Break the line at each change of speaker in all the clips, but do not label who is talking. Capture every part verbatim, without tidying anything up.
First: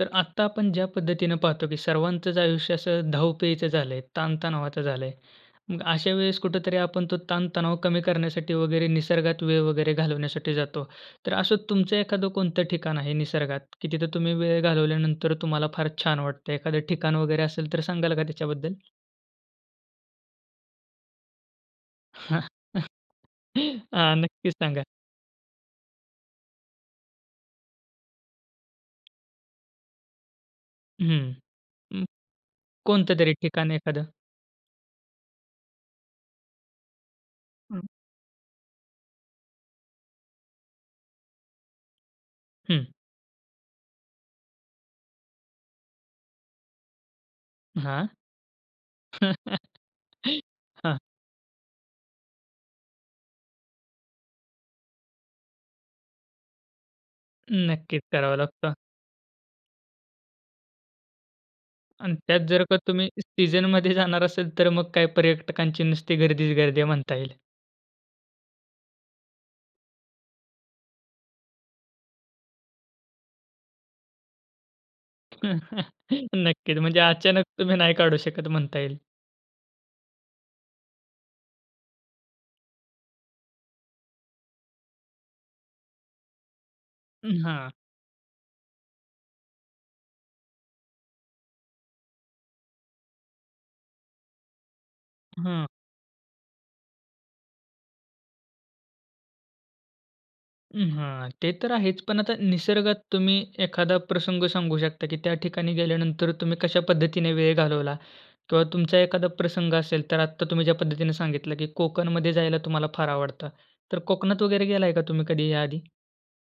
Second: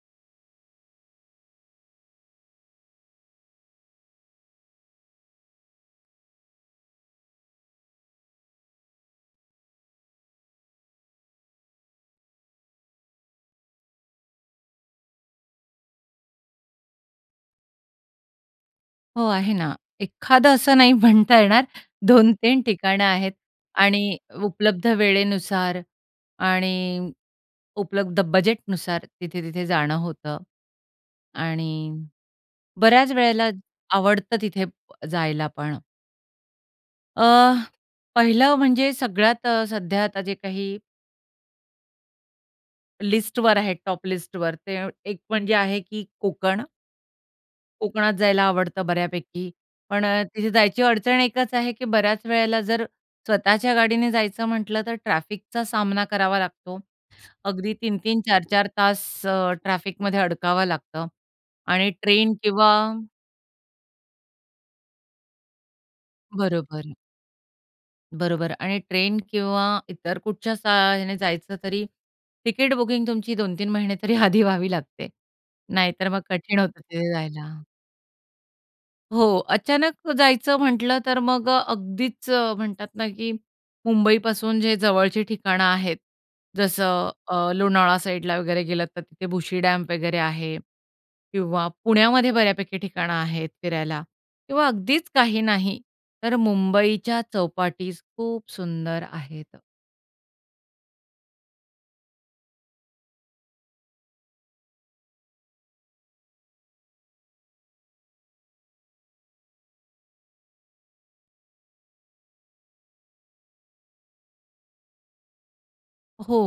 तर आत्ता आपण ज्या पद्धतीने पाहतो की सर्वांचचं आयुष्य असं धावपळीचं झालं आहे, ताण-तणावाचं झालं आहे. मग अशा वेळेस कुठेतरी आपण तो ताण-तणाव कमी करण्यासाठी वगैरे निसर्गात वेळ वगैरे घालवण्यासाठी जातो. तर असं तुमचं एखाद कोणतं ठिकाण आहे निसर्गात की तिथं तुम्ही वेळ घालवल्यानंतर तुम्हाला फार छान वाटतं? एखादं ठिकाण वगैरे असेल तर सांगाल का त्याच्याबद्दल?
हो, आहे ना. एखादं असं नाही म्हणता येणार, दोन
हां.
तीन ठिकाणं आहेत.
हां.
आणि
नक्कीच सांगा.
उपलब्ध वेळेनुसार आणि उपलब्ध बजेटनुसार तिथे-तिथे जाणं होतं
हं,
आणि
हं.
बऱ्याच
कोणतं तरी
वेळेला
ठिकाण एखादं?
आवडतं तिथे प जायला पण. अ,
हं.
पहिलं म्हणजे सगळ्यात अ, सध्या आता जे काही
हं.
लिस्टवर आहे टॉप लिस्टवर ते एक म्हणजे आहे की कोकण,
हां.
कोकणात जायला आवडतं बऱ्यापैकी. पण अ, तिथे जायची
हां.
अडचण एकच आहे की बऱ्याच वेळेला जर स्वतःच्या गाडीने जायचं म्हटलं तर ट्रॅफिकचा सामना करावा लागतो. अगदी
नक्कीच
तीन-तीन,
करावं
चार-चार
लागतं.
तास अ, ट्रॅफिकमध्ये अडकावं लागतं आणि
अन
ट्रेन
त्यात जर
किंवा
का तुम्ही सीझनमध्ये जाणार असेल, तर मग काही पर्यटकांची नुसती गर्दीच गर्दी
बरोबर.
म्हणता येईल.
बरोबर आणि ट्रेन किंवा इतर कुठच्या सा अ, ह्याने जायचं तरी तिकीट बुकिंग तुमची दोन तीन महिने तरी आधी व्हावी लागते. नाहीतर मग कठीण
नक्कीच.
होतं
म्हणजे
तिथे
अचानक
जायला.
तुम्ही नाही काढू शकत म्हणता येईल.
हो. अचानक जायचं म्हटलं तर मग अ, अगदीच म्हणतात ना की मुंबईपासून जे जवळची ठिकाणं आहेत, जसं
हं,
अ,
हां.
लोणावळा साईडला वगैरे गेलंतर तिथे भुशी डॅम वगैरे आहे किंवा पुण्यामध्ये बऱ्यापैकी ठिकाणं आहेत फिरायला किंवा अगदीच काही
हां.
नाही, तर मुंबईच्या चौपाटी खूप सुंदर आहेत.
हं, हां. ते तर आहेच. पण आता निसर्गात तुम्ही एखादा प्रसंग सांगू शकता की त्या ठिकाणी गेल्यानंतर तुम्ही कशा पद्धतीने वेळ घालवला किंवा तुमचा एखादा प्रसंग असेल, तर आता तुम्ही ज्या पद्धतीने सांगितलं की कोकणमध्ये जायला तुम्हाला फार आवडतं. तर कोकणात वगैरे गेलाय का तुम्ही कधी या आधी?
हो,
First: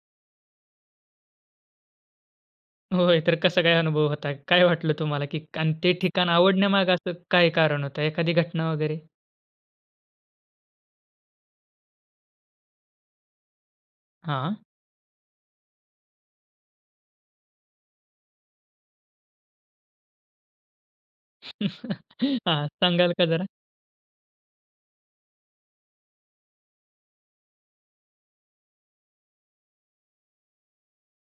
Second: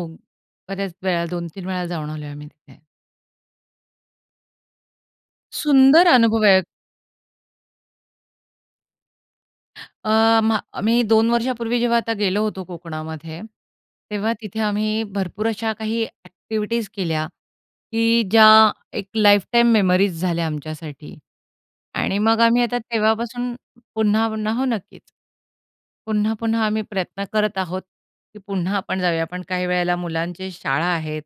बऱ्याच वेळा, दोन तीन वेळा जाऊन आलोय आम्ही तिथे.
होय, तर कसा काय अनुभव होता? काय वाटलं तुम्हाला? की अन् ते
सुंदर
ठिकाण
अनुभव आहेत.
आवडण्यामागे असं काय कारण होतं, एखादी घटना वगैरे?
अ, म्हा आम्ही दोन वर्षांपूर्वी जेव्हा आता गेलो होतो कोकणामध्ये, तेव्हा तिथे
हां.
आम्ही भरपूर अशा काही ॲक्टिव्हिटीज केल्या, की ज्या एक लाईफटाईम मेमरीज झाल्या आमच्यासाठी आणि मग आम्ही
हां.
आता
सांगाल का जरा?
तेव्हापासून पुन्हा-पुन्हा हो, नक्कीच. पुन्हा-पुन्हा आम्ही प्रयत्न करत आहोत, की पुन्हा आपण जाऊया. हां, पण काही वेळेला मुलांची शाळा आहेत.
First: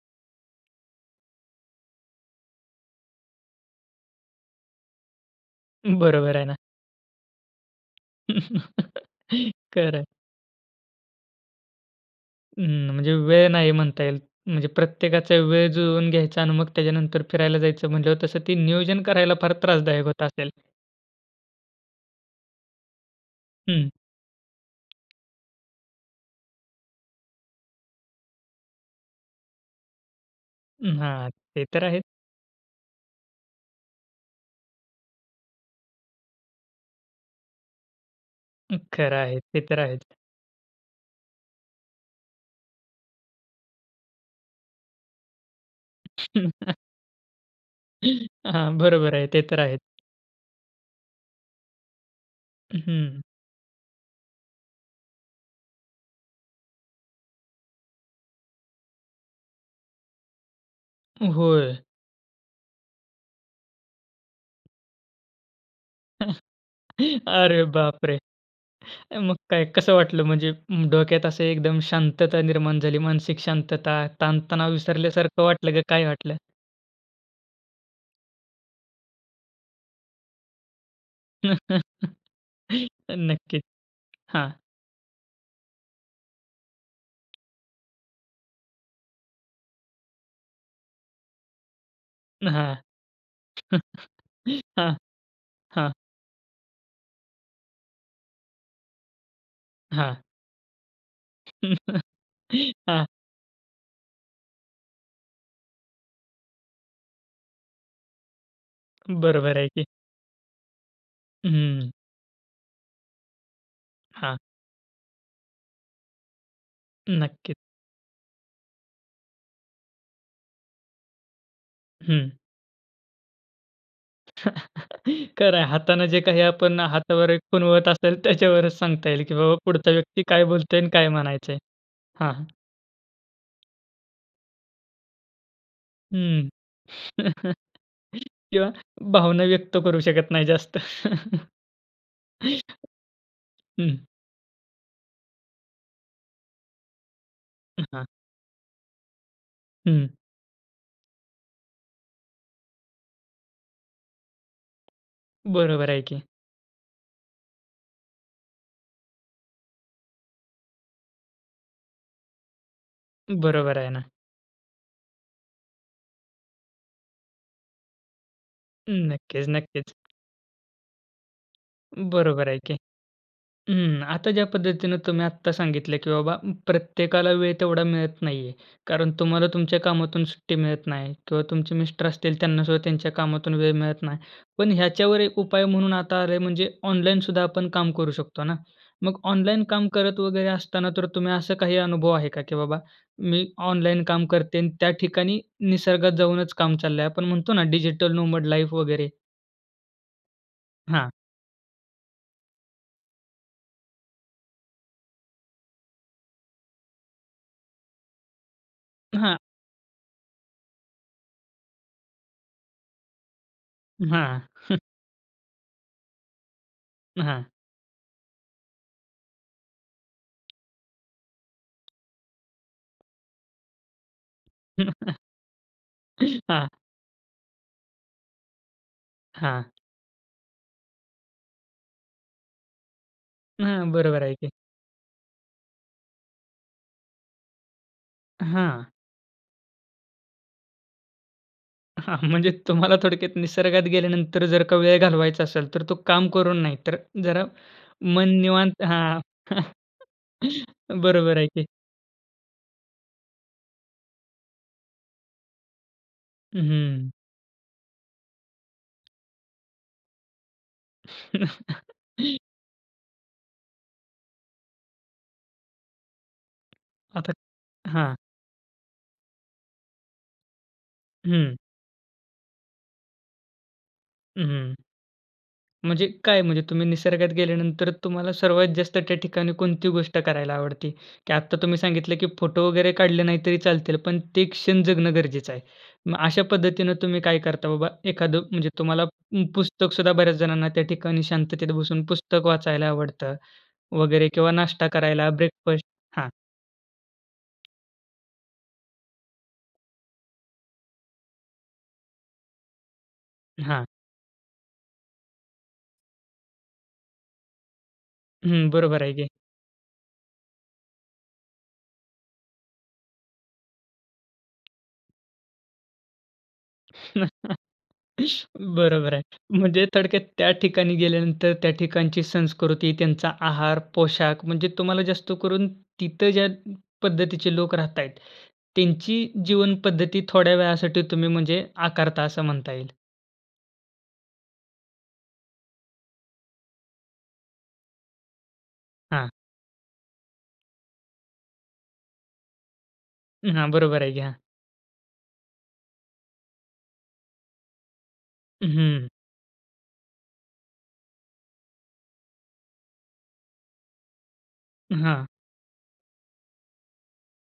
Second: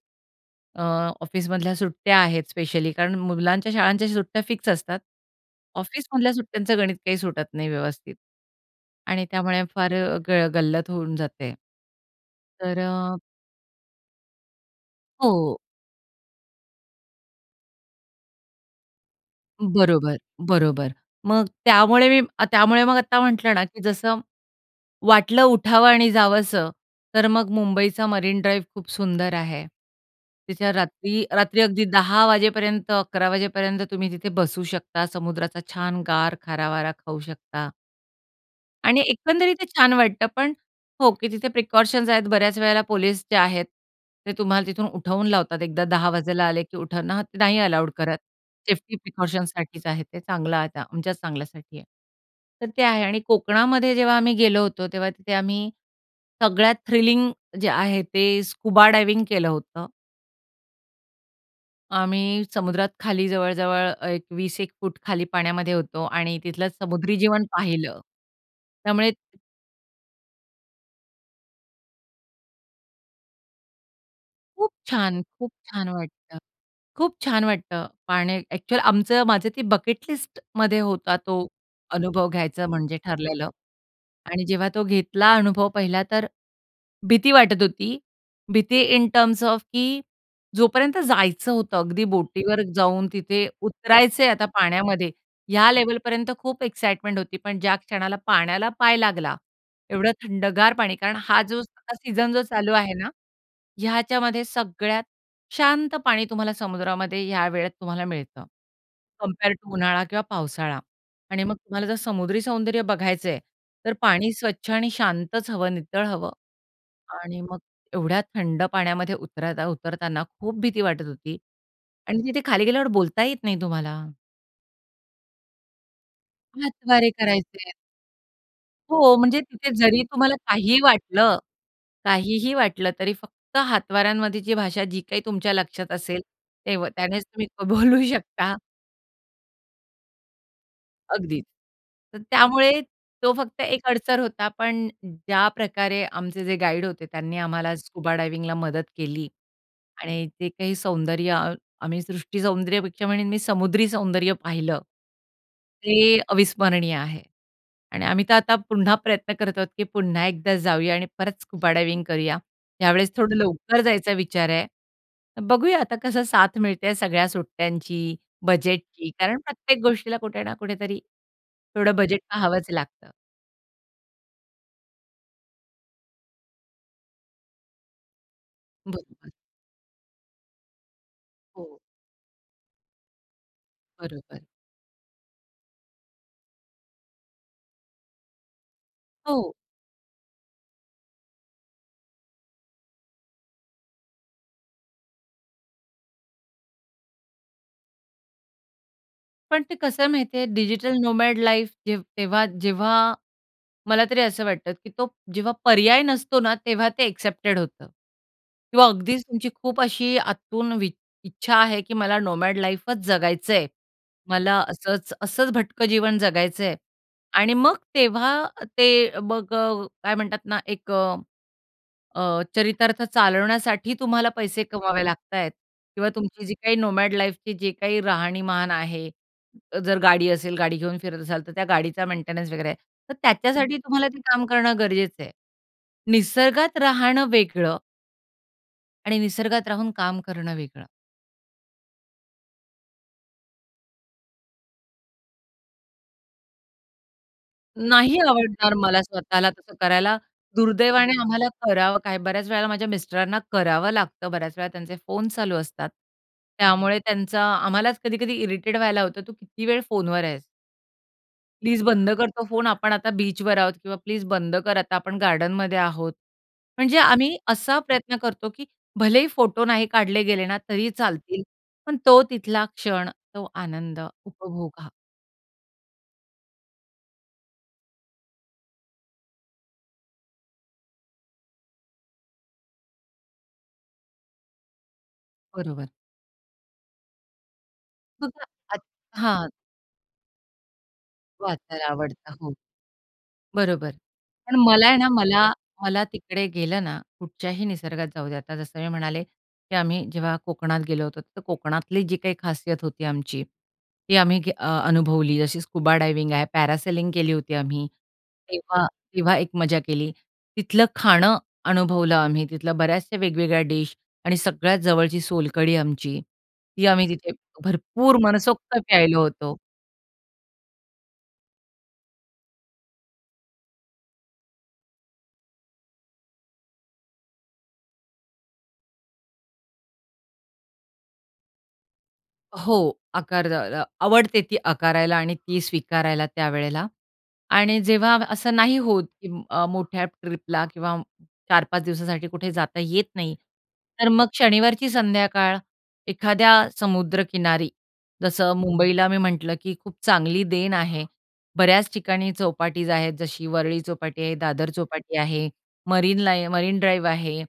अ, ऑफिसमधल्या सुट्ट्या आहेत स्पेशली, कारण मुलांच्या शाळांच्या सुट्ट्या फिक्स असतात. ऑफिसमधल्या
बरोबर आहे ना.
सुट्ट्यांचं गणित काही सुटत नाही व्यवस्थित. आणि त्यामुळे फार
खरं.
अ, ग गल्लत होऊन जाते. तर
हं. म्हणजे
अ,
वेळ नाही म्हणता येईल. म्हणजे प्रत्येकाचा
हो.
वेळ ज जुळवून घ्यायचा आणि मग त्याच्यानंतर फिरायला जायचं म्हंटल्यावर तसं ते नियोजन करायला फार त्रासदायक
बरोबर,
होत असेल?
बरोबर. मग त्यामुळे मी त्यामुळे मग आत्ता म्हटलं ना की
हं.
जसं वाटलं उठावं आणि जावसं तर मग मुंबईचा मरीन ड्राइव्ह खूप सुंदर आहे. तिथे
अं,
रात्री
हां.
रात्री
ते तर
अगदी
आहे.
दहा वाजेपर्यंत, अकरा वाजेपर्यंत तुम्ही तिथे बसू शकता. समुद्राचा छान गार खारा वारा खाऊ शकता.
हं,
आणि
खरं आहे.
एकंदरीत
ते
ते
तर
छान
आहेच.
वाटतं. पण हो, की तिथे प्रिकॉशन्स आहेत. बऱ्याच वेळेला पोलिस जे आहेत ते तुम्हाला तिथून उठवून लावतात. एकदा दहा वाजायला आले की उठवण हां, ते नाही अलाउड करत.
हां.
सेफ्टी
बरोबर आहे. ते तर आहे.
प्रिकॉशन्ससाठीच आहे ते चांगलं आता आमच्याच चांगल्यासाठी आहे. तर ते आहे आणि
हं.
कोकणामध्ये जेव्हा आम्ही गेलो होतो, तेव्हा तिथे आम्ही सगळ्यात थ्रिलिंग जे आहे ते स्कुबा डायव्हिंग केलं होतं.
होय.
आम्ही समुद्रात खाली जवळ-जवळ एक वीस एक फूट खाली पाण्यामध्ये होतो आणि तिथलं समुद्री जीवन
अरे
पाहिलं.
बापरे!
त्यामुळे
अ, मगं काय कसं वाटलं म्हणजे म डोक्यात असं एकदम शांतता निर्माण झाली, मानसिक शांतता? ताणतणाव
खूप छान!
विसरल्यासारखं
खूप
वाटलं का?
छान
काय वाटलं?
वाटतं. खूप छान वाटतं पाण्यात अ‍ॅक्चुअली आमचं माझं ते बकेट लिस्टमध्ये होता तो अनुभव घ्यायचा म्हणजे ठरलेलं
नक्कीच
आणि
...हां.
जेव्हा तो घेतला अनुभव, पाहिला तर भीती वाटत होती. भीती इन टर्म्स ऑफ की जोपर्यंत जायचं होतं अगदी बोटीवर
हां.
जाऊन तिथे उतरायचंय आता
हां,
पाण्यामध्ये, ह्या
हां.
लेवलपर्यंत खूप एक्साईटमेंट होती. पण ज्या क्षणाला पाण्याला पाय लागला एवढं
हां.
थंडगार पाणी कारण हा जो [unintelligible] सीझन जो चालू आहे
हां.
ना, ह्याच्यामध्ये सगळ्यात शांत पाणी तुम्हाला समुद्रामध्ये या वेळेत तुम्हाला मिळतं, कंपेअर
बरोबर आहे
टू
की.
उन्हाळा किंवा पावसाळा. आणि मग तुम्हाला
हं.
जर समुद्री सौंदर्य बघायचं आहे, तर पाणी
हां.
स्वच्छ आणि शांतच हवं, नितळ हवं. आणि
नक्कीच.
मग एवढ्या थंड पाण्यामध्ये उतरता उतरताना खूप भीती वाटत होती आणि
हं.
तिथे खाली गेल्यावर बोलता येत नाही तुम्हाला.
खरंय, हातानं जे काही आपण अ,
हातवारे
हातावर एक
करायचे आहेत.
खुणवत असेल, त्याच्यावरच सांगता
हो
येईल की
म्हणजे
बाबा
तिथे
पुढचा
जरी
व्यक्ती
तुम्हाला
काय
काही
बोलतोय अन् काय
वाटलं,
म्हणायचं आहे हां, हां.
काहीही वाटलं, तरी फक्त हातवाऱ्यांमध्येची भाषा जी काही तुमच्या लक्षात असेल,
हं.
तेव त्यानेच तुम्ही क बोलू शकता.
किंवा भावना व्यक्त करू शकत नाही जास्त.
अगदीच. तर त्यामुळे तो फक्त एक
हं.
अडसर होता. पण ज्याप्रकारे आमचे जे गाईड होते त्यांनी आम्हाला
हां.
स्कुबा डायव्हिंगला मदत केली
हं.
आणि ते काही सौंदर्य अ, आम्ही सृष्टी सौंदर्यपेक्षा मी समुद्री सौंदर्य पाहिलं,
बरोबर आहे
ते
की.
अविस्मरणीय आहे. आणि आम्ही तर आता पुन्हा प्रयत्न करत आहोत की पुन्हा एकदा जाऊया आणि परत स्कुबा डायव्हिंग करूया. यावेळेस थोडं
बरोबर
लवकर
आहे ना.
जायचा विचार आहे. तर बघूया आता कसं साथ मिळते आहे सगळ्या सुट्ट्यांची,
हं.
बजेटची, कारण
नक्कीच,
प्रत्येक
नक्कीच.
गोष्टीला कुठे ना कुठेतरी थोडं बजेट
बरोबर आहे
पाहावच
की.
लागतं.
हं, आता ज्या पद्धतीने तुम्ही आत्ता सांगितलं की बाबा प्रत्येकाला वेळ तेवढा मिळत नाहीये, कारण
बरोबर.
तुम्हाला तुमच्या कामातून सुट्टी मिळत नाही किंवा तुमचे
हो.
मिस्टर असतील त्यांना सुद्धा त्यांच्या कामातून वेळ मिळत नाही.
बरोबर.
पण ह्याच्यावर एक उपाय म्हणून आता आलाय म्हणजे ऑनलाईन सुद्धा आपण काम करू शकतो ना. मग
हो.
ऑनलाईन काम करत वगैरे असताना तर तुम्ही असं काही अनुभव आहे का की बाबा मी ऑनलाईन काम करते अन् त्या ठिकाणी निसर्गात जाऊनच काम चाललंय. आपण म्हणतो ना डिजिटल नोमॅड लाईफ वगैरे.
पण ते कसं आहे माहिती आहे? डिजिटल
हां.
नोमॅड लाईफ जे तेव्हा जेव्हा मला तरी असं वाटतं, की तो जेव्हा पर्याय नसतो ना? तेव्हा ते एक्सेप्टेड होतं किंवा अगदीच
हां.
तुमची खूप अशी आतून वि इच्छा आहे की मला नोमॅड लाईफच जगायचं आहे.
हां.
मला असंच, असंच भटकं जीवन जगायचं आहे
हां.
आणि मग तेव्हा ते अ, मग अ, काय म्हणतात ना एक अ अ, चरितार्थ चालवण्यासाठी तुम्हाला पैसे कमवावे लागता आहेत किंवा तुमची जी
हां.
काही नोमॅड लाईफची जी काही राहणीमान आहे.
हां.
जर गाडी असेल गाडी घेऊन फिरत असाल तर त्या गाडीचा मेंटेनन्स वगैरे. तर त्याच्यासाठी
हां.
तुम्हाला ते
बरोबर आहे
काम
की.
करणं गरजेचं आहे. "निसर्गात राहणं वेगळं"
हां.
"आणि निसर्गात राहून काम करणं वेगळं."
हां. म्हणजे तुम्हाला थोडक्यात निसर्गात गेल्यानंतर जर का वेळ घालवायचा असेल, तर तो काम करून नाही, तर जरा
नाही
मन
आवडणार
निवांत
मला
हां.
स्वतःला तसं करायला. दुर्दैवाने
बरोबर आहे
आम्हाला
की.
करावं काय बऱ्याच वेळेला माझ्या मिस्टरांना करावं लागतं. बऱ्याच वेळा त्यांचे फोन चालू असतात. त्यामुळे
हं.
त्यांचा आम्हालाच कधी-कधी इरिटेट व्हायला होतं. "तू किती वेळ फोनवर आहेस?" "प्लीज बंद कर तो फोन आपण आता बीचवर आहोत." किंवा "प्लीज बंद कर आता आपण गार्डनमध्ये आहोत." म्हणजे
आता
आम्ही असा
हां.
प्रयत्न करतो, की भलेही फोटो नाही काढले गेले ना तरी चालतील,
हं.
पण तो तिथला क्षण तो आनंद
हं, हं.
उपभोगा.
म्हणजे काय म्हणजे? तुम्ही निसर्गात गेल्यानंतर तुम्हाला सर्वात जास्त त्या ठिकाणी कोणती गोष्ट करायला आवडते? की आत्ता तुम्ही सांगितलं की फोटो वगैरे काढले नाही तरी चालतील पण ते क्षण जगणं गरजेचं आहे.
बरोबर.
मग अशा पद्धतीने तुम्ही काय करता? बाबा एखाद
बघा,
म्हणजे,
आच
तुम्हाला पु
हां.
पुस्तक सुद्धा बऱ्याच जणांना त्या ठिकाणी शांततेत
वाचायला
बसून
आवडतं.
पुस्तक
हो
वाचायला आवडतं
बरोबर
वगैरे किंवा
पण
नाष्टा
मला आहे ना,
करायला
मला,
ब्रेकफास्ट
मला
हां.
तिकडे गेलं ना, कुठच्याही निसर्गात जाऊ द्या आता जसं मी म्हणाले, की आम्ही जेव्हा कोकणात गेलो होतो, तर कोकणातली जी काही खासियत होती आमची,
हां.
ती आम्ही अ, अनुभवली. जशी स्कुबा डायव्हिंग आहे, पॅरासेलिंग केली होती आम्ही.
हं,
तेव्हा
बरोबर आहे की.
तेव्हा एक मजा केली. तिथलं खाणं अनुभवलं आम्ही. तिथल्या बऱ्याचशा वेगवेगळ्या डिश आणि सगळ्यात जवळची सोलकढी आमची, ती आम्ही तिथे भरपूर मनसोक्त
बरोबर
प्यायलो
आहे.
होतो.
म्हणजे थोडक्यात त्या ठिकाणी गेल्यानंतर त्या ठिकाणची संस्कृती, त्यांचा आहार, पोशाख, म्हणजे तुम्हाला जास्त करून तिथे ज्या पद्धतीचे लोक राहात आहेत. त्यांची जीवनपद्धती थोड्या वेळासाठी तुम्ही म्हणजे आकारता असं म्हणता
हो,
येईल.
आकार द्या अ, अ, आवडते ती आकारायला आणि ती स्वीकारायला त्यावेळेला. आणि जेव्हा असं नाही होत की
हां.
अ, मोठ्या ट्रिपला किंवा चार पाच दिवसासाठी कुठे जाता येत नाही,
हं, हां. बरोबर
तर
आहे की.
मग
हां.
शनिवारची संध्याकाळ एखाद्या समुद्रकिनारी जसं मुंबईला
हं.
मी म्हटलं की खूप चांगली देन आहे. बऱ्याच ठिकाणी चौपाटीज आहेत जशी वरळी चौपाटी आहे, दादर चौपाटी
हां.
आहे मरीन लाईन मरीन ड्राईव्ह आहे,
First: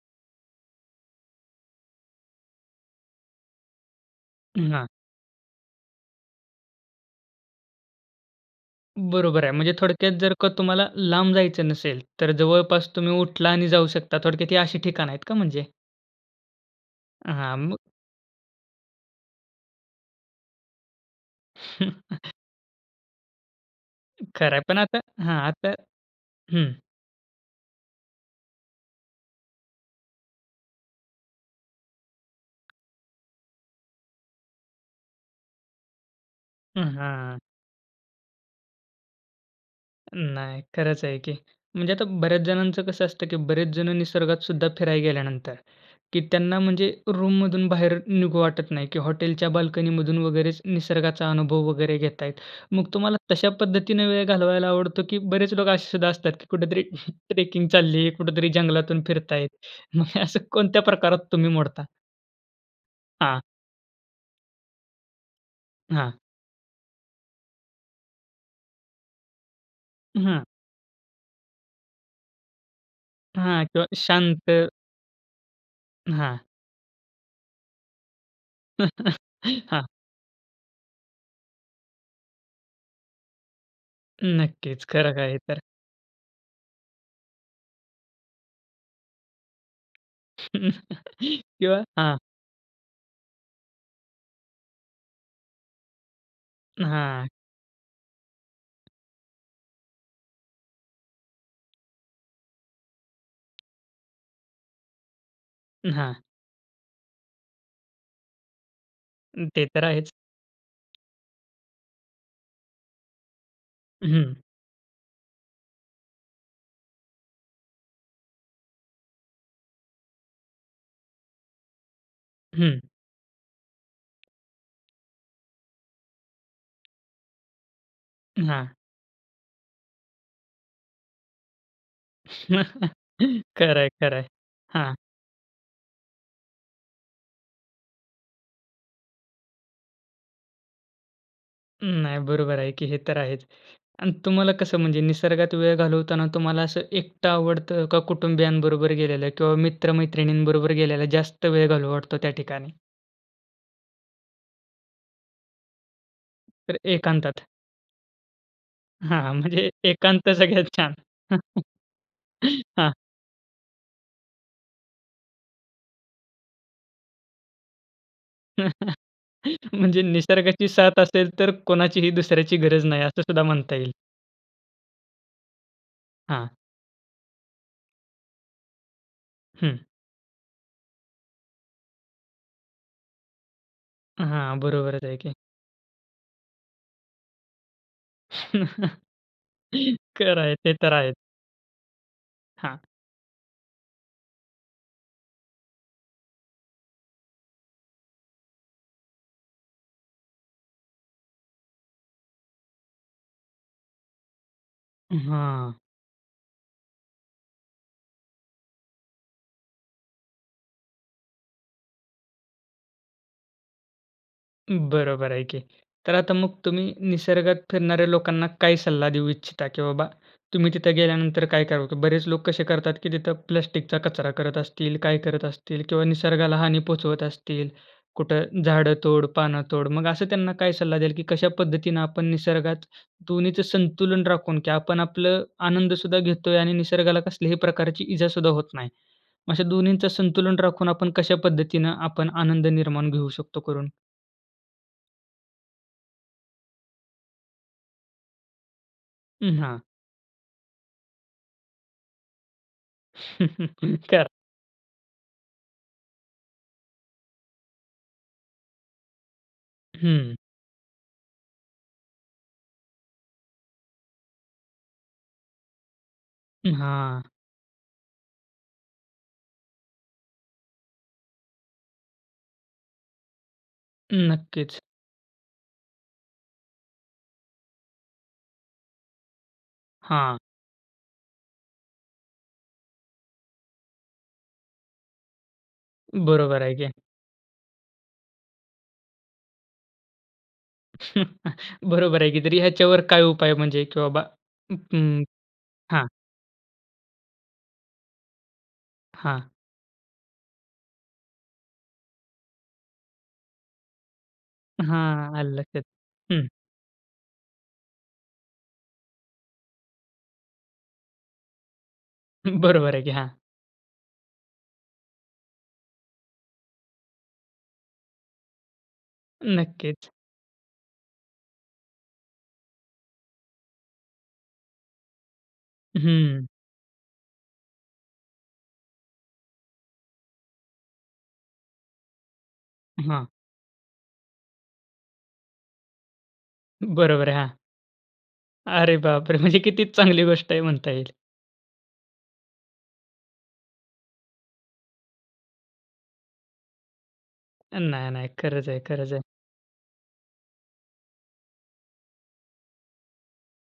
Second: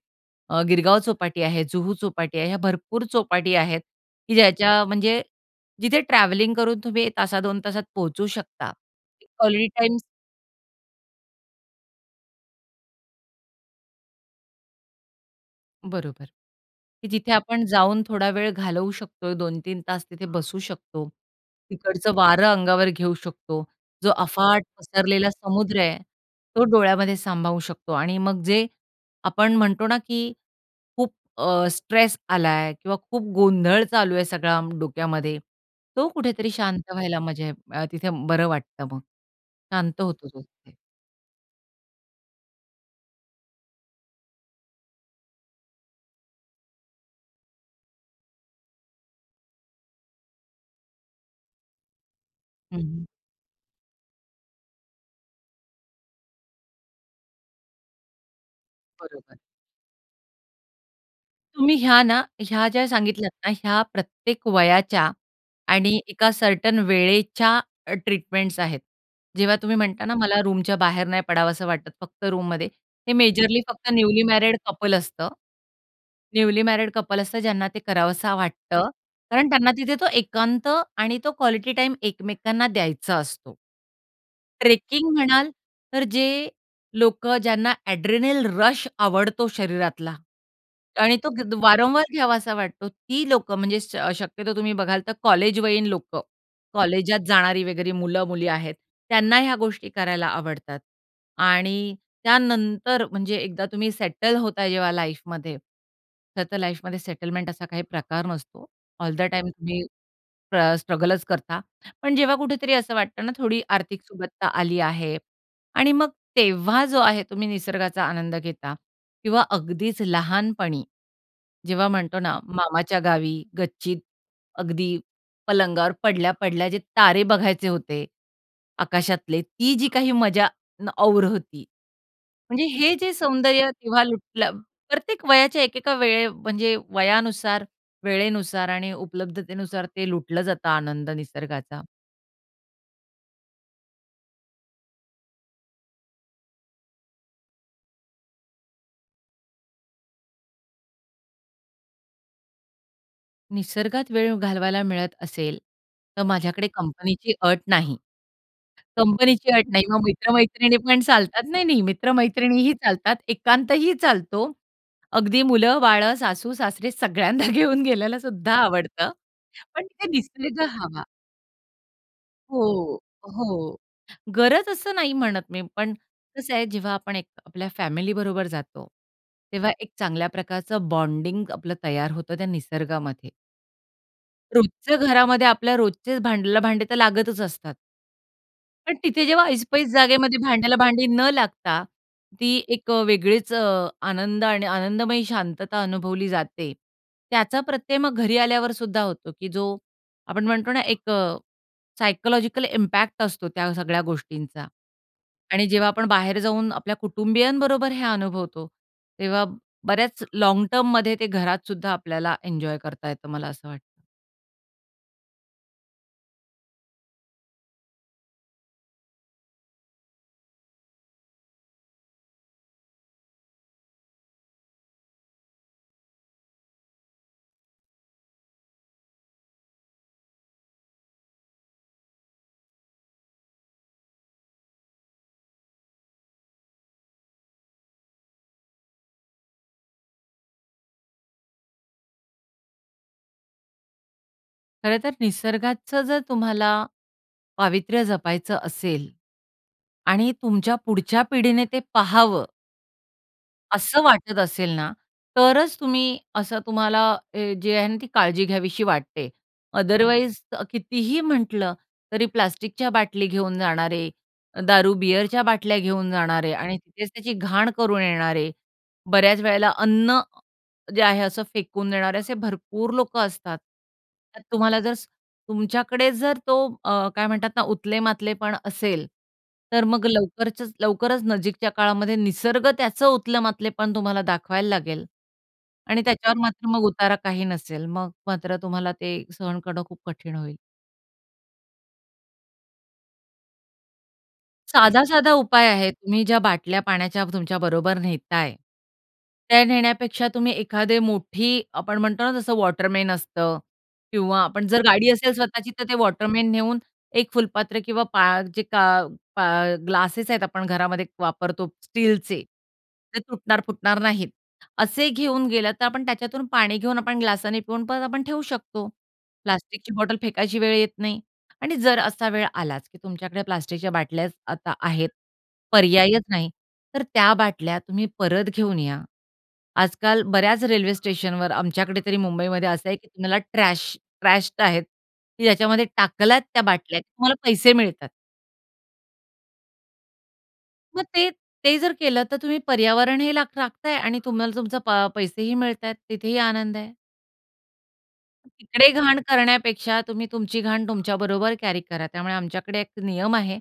अ, गिरगाव चौपाटी आहे, जुहू चौपाटी आहे, ह्या भरपूर चौपाटी आहेत की ज्याच्या
हां.
म्हणजे जिथे ट्रॅव्हलिंगकरून तुम्ही एक तासात, दोन तासात पोहचू शकता
बरोबर आहे.
क्वालिटी
म्हणजे
टाइम
थोडक्यात जर का तुम्हाला लांब जायचं नसेल, तर जवळपास तुम्ही उठला आणि जाऊ शकता थोडक्यात ही अशी ठिकाणं आहेत का म्हणजे?
बरोबर, की जिथे
हां.
आपण
मग
जाऊन थोडा वेळ घालवू शकतो, दोन तीन तास तिथे बसू शकतो. तिकडचं वारं अंगावर घेऊ शकतो जो
खरं आहे.
अफाट
पण आता
पसरलेला
हां, आता
समुद्र आहे तो
हं.
डोळ्यामध्ये सामावू शकतो. आणि मग जे आपण म्हणतो ना की खूप अ, स्ट्रेस आला आहे किंवा खूप गोंधळ चालू आहे सगळा डोक्यामध्ये. तो कुठेतरी
हं,
शांत व्हायला
हां.
म्हणजे अ, तिथे बरं वाटतं मग. शांत होतो तो
नाही.
तिथे.
खरंच आहे की. म्हणजे आता बऱ्याच जणांचं कसं असतं की बरेच जण निसर्गात सुद्धा फिरायला गेल्यानंतर, की त्यांना म्हणजे रूममधून बाहेर निघू वाटत नाही, की हॉटेलच्या बाल्कनीमधून वगैरेच निसर्गाचा अनुभव वगैरे घेत आहेत.
हं,
मग
हं.
तुम्हाला तशा पद्धतीने वेळ घालवायला आवडतो, की बरेच लोक असे सुद्धा असतात की कुठेतरी ट्रेकिंग चालली आहे, कुठेतरी जंगलातून फिरत
बरोबर.
आहेत. मग असं कोणत्या प्रकारात तुम्ही
तुम्ही
मोडता?
ह्या ना, ह्या ज्या सांगितल्यात
हां.
ना ह्या प्रत्येक वयाच्या आणि
हां.
एका सर्टन वेळेच्या अ, ट्रीटमेंट्स आहेत. जेव्हा तुम्ही म्हणता ना, मला
हां.
रूमच्या बाहेर नाही पडावसं वाटतं, फक्त रूममध्ये हे मेजरली
हां. किंवा
फक्त न्यूली मॅरिड
शांत.
कपल असतं.
हां.
न्यूली मॅरिड कपल असतात, ज्यांना ते करावसा वाटतं. कारण त्यांना
हां.
तिथे तो एकांत आणि तो क्वालिटी टाईम एकमेकांना द्यायचा असतो.
नक्कीच
ट्रेकिंग
खरं आहे, हे
म्हणाल,
तर.
तर जे लोकं ज्यांना एड्रेनल रश आवडतो शरीरातला आणि तो घेत
किंवा
वारंवार
हां.
घ्यावासा वाटतो, ती लोकं म्हणजे स शक्यतो तुम्ही बघाल तर कॉलेजवयीन लोकं, कॉलेजात
हां.
जाणारी वगैरे मुलं, मुली आहेत त्यांना ह्या गोष्टी करायला आवडतात. आणि त्यानंतर म्हणजे एकदा तुम्ही सेटल होता जेव्हा लाईफमध्ये,
हां.
खरंतर लाईफमध्ये सेटलमेंट असा काही प्रकार नसतो. ऑल द टाईम
ते
तुम्ही
तर आहेच.
स्ट्र स्ट्रगलच करतात. पण जेव्हा कुठेतरी असं वाटतं ना, थोडी आर्थिक
हं.
सुबत्ता आली आहे आणि मग तेव्हा जो आहे तुम्ही निसर्गाचा आनंद घेता किंवा अगदीच लहानपणी, जेव्हा म्हणतो ना
हं.
मामाच्या गावी, गच्चीत अगदी पलंगावर पडल्या, पडल्या जे तारे बघायचे होते,
हां.
आकाशातले, ती जी काही मजा ना और होती. म्हणजे हे जे सौंदर्य
खरं आहे,
तेव्हा
खरं आहे.
लुटलं
हां.
प्रत्येक वयाच्या एक एका वेळे, म्हणजे वयानुसार, वेळेनुसार आणि उपलब्धतेनुसार ते लुटलं जातं आनंद
अ,
निसर्गाचा.
नाही, बरोबर आहे, की हे तर आहेच आणि तुम्हाला कसं म्हणजे निसर्गात वेळ घालवताना तुम्हाला असं एकट आवडत का, कुटुंबियांबरोबर गेलेल्या किंवा मित्र-मैत्रिणींबरोबर गेल्याला जास्त वेळ घालू वाटतो त्या ठिकाणी?
निसर्गात वेळ घालवायला मिळत असेल, तर माझ्याकडे
तर
कंपनीची
एकांतात.
अट नाही.
हां, हां.
कंपनीची अट
म्हणजे
नाही, मग
एकांत सगळ्यात
मित्र-मैत्रिणी
छान.
पण चालतात, नाही, नाही, मित्र-मैत्रिणीही
हां.
चालतात, एकांतही चालतो. अगदी मुलं-बाळं, सासू-सासरे सगळ्यांना घेऊन गेलेलं सुद्धा आवडतं. पण
म्हणजे
तिथे
निसर्गाची
[unintelligible]
साथ
हवा.
असेल, तर कोणाचीही दुसऱ्याची गरज
हो,
नाही असं सुद्धा म्हणता
हो,
येईल.
गरज असं नाही म्हणत मी, पण
हां.
कसं आहे जेव्हा आपण एक आपल्या फॅमिलीबरोबर जातो, तेव्हा
हं.
एक चांगल्याप्रकारचं बॉन्डिंग आपलं तयार होतं त्या निसर्गामध्ये.
अ, हां.
रोजचं
बरोबरच आहे की.
घरामध्ये आपल्या रोजचे भांड्याला भांडे तर लागतच असतात पण तिथे जेव्हा ऐसपैस जागेमध्ये
खरं आहे. ते
भांड्याला
तर
भांडी
आहे.
न लागता, ती
हां.
एक वेगळीच अ, आनंद आणि आनंदमयी शांतता अनुभवली जाते. त्याचा प्रत्यय मग घरी आल्यावर सुद्धा होतो की जो आपण म्हणतो ना एक अ, सायकॉलॉजिकल इम्पॅक्ट असतो, त्या सगळ्या गोष्टींचा.
हं,
आणि
हां.
जेव्हा आपण बाहेर जाऊन आपल्या कुटुंबीयांबरोबर हे अनुभवतो, तेव्हा बऱ्याच लाँग टर्ममध्ये ते घरात सुद्धा आपल्याला एन्जॉय करता येतं, मला असं वाटतं.
अं, बरोबर आहे की. तर आता मग तुम्ही निसर्गात फिरणाऱ्या लोकांना काय सल्ला देऊ इच्छिता? की बाबा तुम्ही तिथे गेल्यानंतर काय करावं? की बरेच लोक कसे करतात की तिथं प्लास्टिकचा कचरा करत असतील, काय करत असतील किंवा निसर्गाला हानी पोहोचवत असतील. कुठं झाडं तोड, पानं तोड, मग असं त्यांना काय सल्ला द्याल, की कशा पद्धतीनं आपण निसर्गात दोन्हीचं संतुलन राखून की आपण आपलं आनंद सुद्धा घेत आहे आणि निसर्गाला कसल्याही प्रकारची इजा सुद्धा होत नाही. मग अशा दोन्हींचं संतुलन राखून आपण कशा पद्धतीनं आपण आनंद निर्माण घेऊ शकतो करून?
खरंतर निसर्गाचं जर तुम्हाला पावित्र्य जपायचं असेल
अ, हां.
आणि तुमच्या पुढच्या पिढीने ते पाहावं असं
खरं
वाटत असेल ना, तरच तुम्ही असं तुम्हाला हे जे आहे ना ती काळजी घ्यावीशी वाटते.
हं.
अदरवाईज अ, कितीही म्हटलं, तरी प्लास्टिकच्या बाटली घेऊन जाणारे, दारू बिअरच्या बाटल्या घेऊन जाणारे
अ,
आणि तिथेच
हां.
त्याची घाण करून येणारे. बऱ्याच वेळेला अन्न जे आहे असं फेकून देणारे, असे भरपूर लोकं असतात. तर तुम्हाला
नक्कीच.
जर स तुमच्याकडे जर तो अ, काय म्हणतात ना, उतले-मातलेपण असेल, तर मग
हां.
लवकरचंच लवकरच नजीकच्या काळामध्ये निसर्ग त्याच उतलं-मातलेपण तुम्हाला दाखवायला लागेल आणि त्याच्यावर
बरोबर
मात्र
आहे
मग
की.
उतारा काही नसेल, मग मात्र तुम्हाला ते सहन करणं खूप कठीण होईल.
बरोबर आहे की. तरी ह्याच्यावर काय उपाय म्हणजे, की बाबा? [unintelligible]
साधा-साधा उपाय आहेत.
हां.
तुम्ही ज्या बाटल्या पाण्याच्या तुमच्या बरोबर नेत आहे.
हां.
त्या नेण्यापेक्षा तुम्ही एखादी मोठी आपण म्हणतो ना जसं वॉटरमन असतं किंवा आपण जर गाडी असेल
हां. आलं
स्वतःची,
लक्षात.
तर ते
हं.
वॉटरमन नेऊन एक फुलपात्र किंवा पा जे का पा ग्लासेस आहेत आपण घरामध्ये वापरतो स्टीलचे.
हं. बरोबर आहे की.
ते
हां.
तुटणार, फुटणार नाहीत, असे घेऊन गेलं तर आपण त्याच्यातून पाणी घेऊन, आपण ग्लासाने पिऊन, परत आपण ठेवू शकतो. प्लास्टिकची
नक्कीच.
बॉटल फेकायची वेळ येत नाही. आणि जर असा वेळ आलाच, की तुमच्याकडे प्लास्टिकच्या बाटल्याच आता आहेत. पर्यायच
हं.
नाही, तर त्या बाटल्या तुम्ही परत घेऊन या. आजकाल बऱ्याच रेल्वे स्टेशनवर आमच्याकडे तरी मुंबईमध्ये असं आहे, की
हां.
तुम्हाला ट्रॅश ट्रॅश्ड आहेत, की ज्याच्यामध्ये टाकल्यात त्या बाटल्या
बरोबर
तुम्हाला
आहे. हां.
पैसे मिळतात.
अरे बापरे! म्हणजे किती चांगली गोष्ट आहे म्हणता
मग
येईल.
ते, ते जर केलं तर तुम्ही पर्यावरणही लाख राखताय आणि तुम्हाला तुमच पा पैसेही मिळतायत. तिथेही आनंद आहे.
नाही, नाही. खरंच आहे,
तिकडे
खरंच
घाण
आहे.
करण्यापेक्षा तुम्ही तुमची घाण तुमच्या बरोबर कॅरी करा. त्यामुळे आमच्याकडे एक नियम आहे.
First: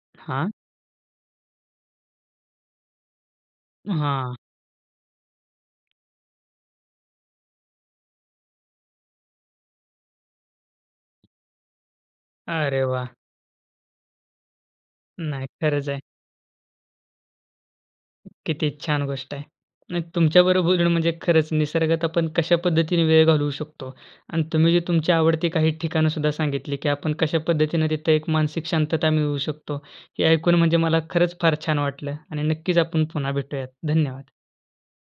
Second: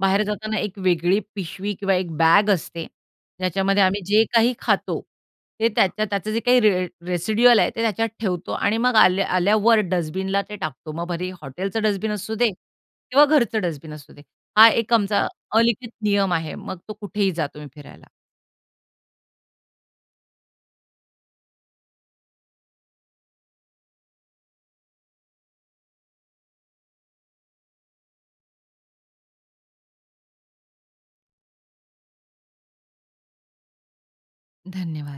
बाहेर
हां.
जाताना एक वेगळी पिशवी किंवा एक बॅग असते. ज्याच्यामध्ये आम्ही जे
हां.
काही खातो, ते त्या त्याचं जे काही रे रेसिडुअल आहे ते त्याच्यात ठेवतो आणि मग आल्या आल्यावर डस्टबिनला ते टाकतो. मग भले हॉटेलचं डस्टबिन असू दे
अरे वाह!
किंवा घरचं डस्टबिन असू दे. हा एक आमचा
नाही. खरंच
अलिखित
आहे.
नियम आहे. मग तो कुठेही जा, तुम्ही फिरायला.
किती छान गोष्ट आहे. नाही, तुमच्या बरोबर बोलून म्हणजे खरंच निसर्गात आपण कशा पद्धतीने वेळ घालवू शकतो. आणि तुम्ही जे तुमची आवडती काही ठिकाणं सुद्धा सांगितली, की आपण कशा पद्धतीने तिथं एक मानसिक शांतता मिळवू शकतो. हे ऐकून म्हणजे मला खरंच फार छान वाटलं आणि नक्कीच आपण पुन्हा भेटूयात. धन्यवाद.
धन्यवाद.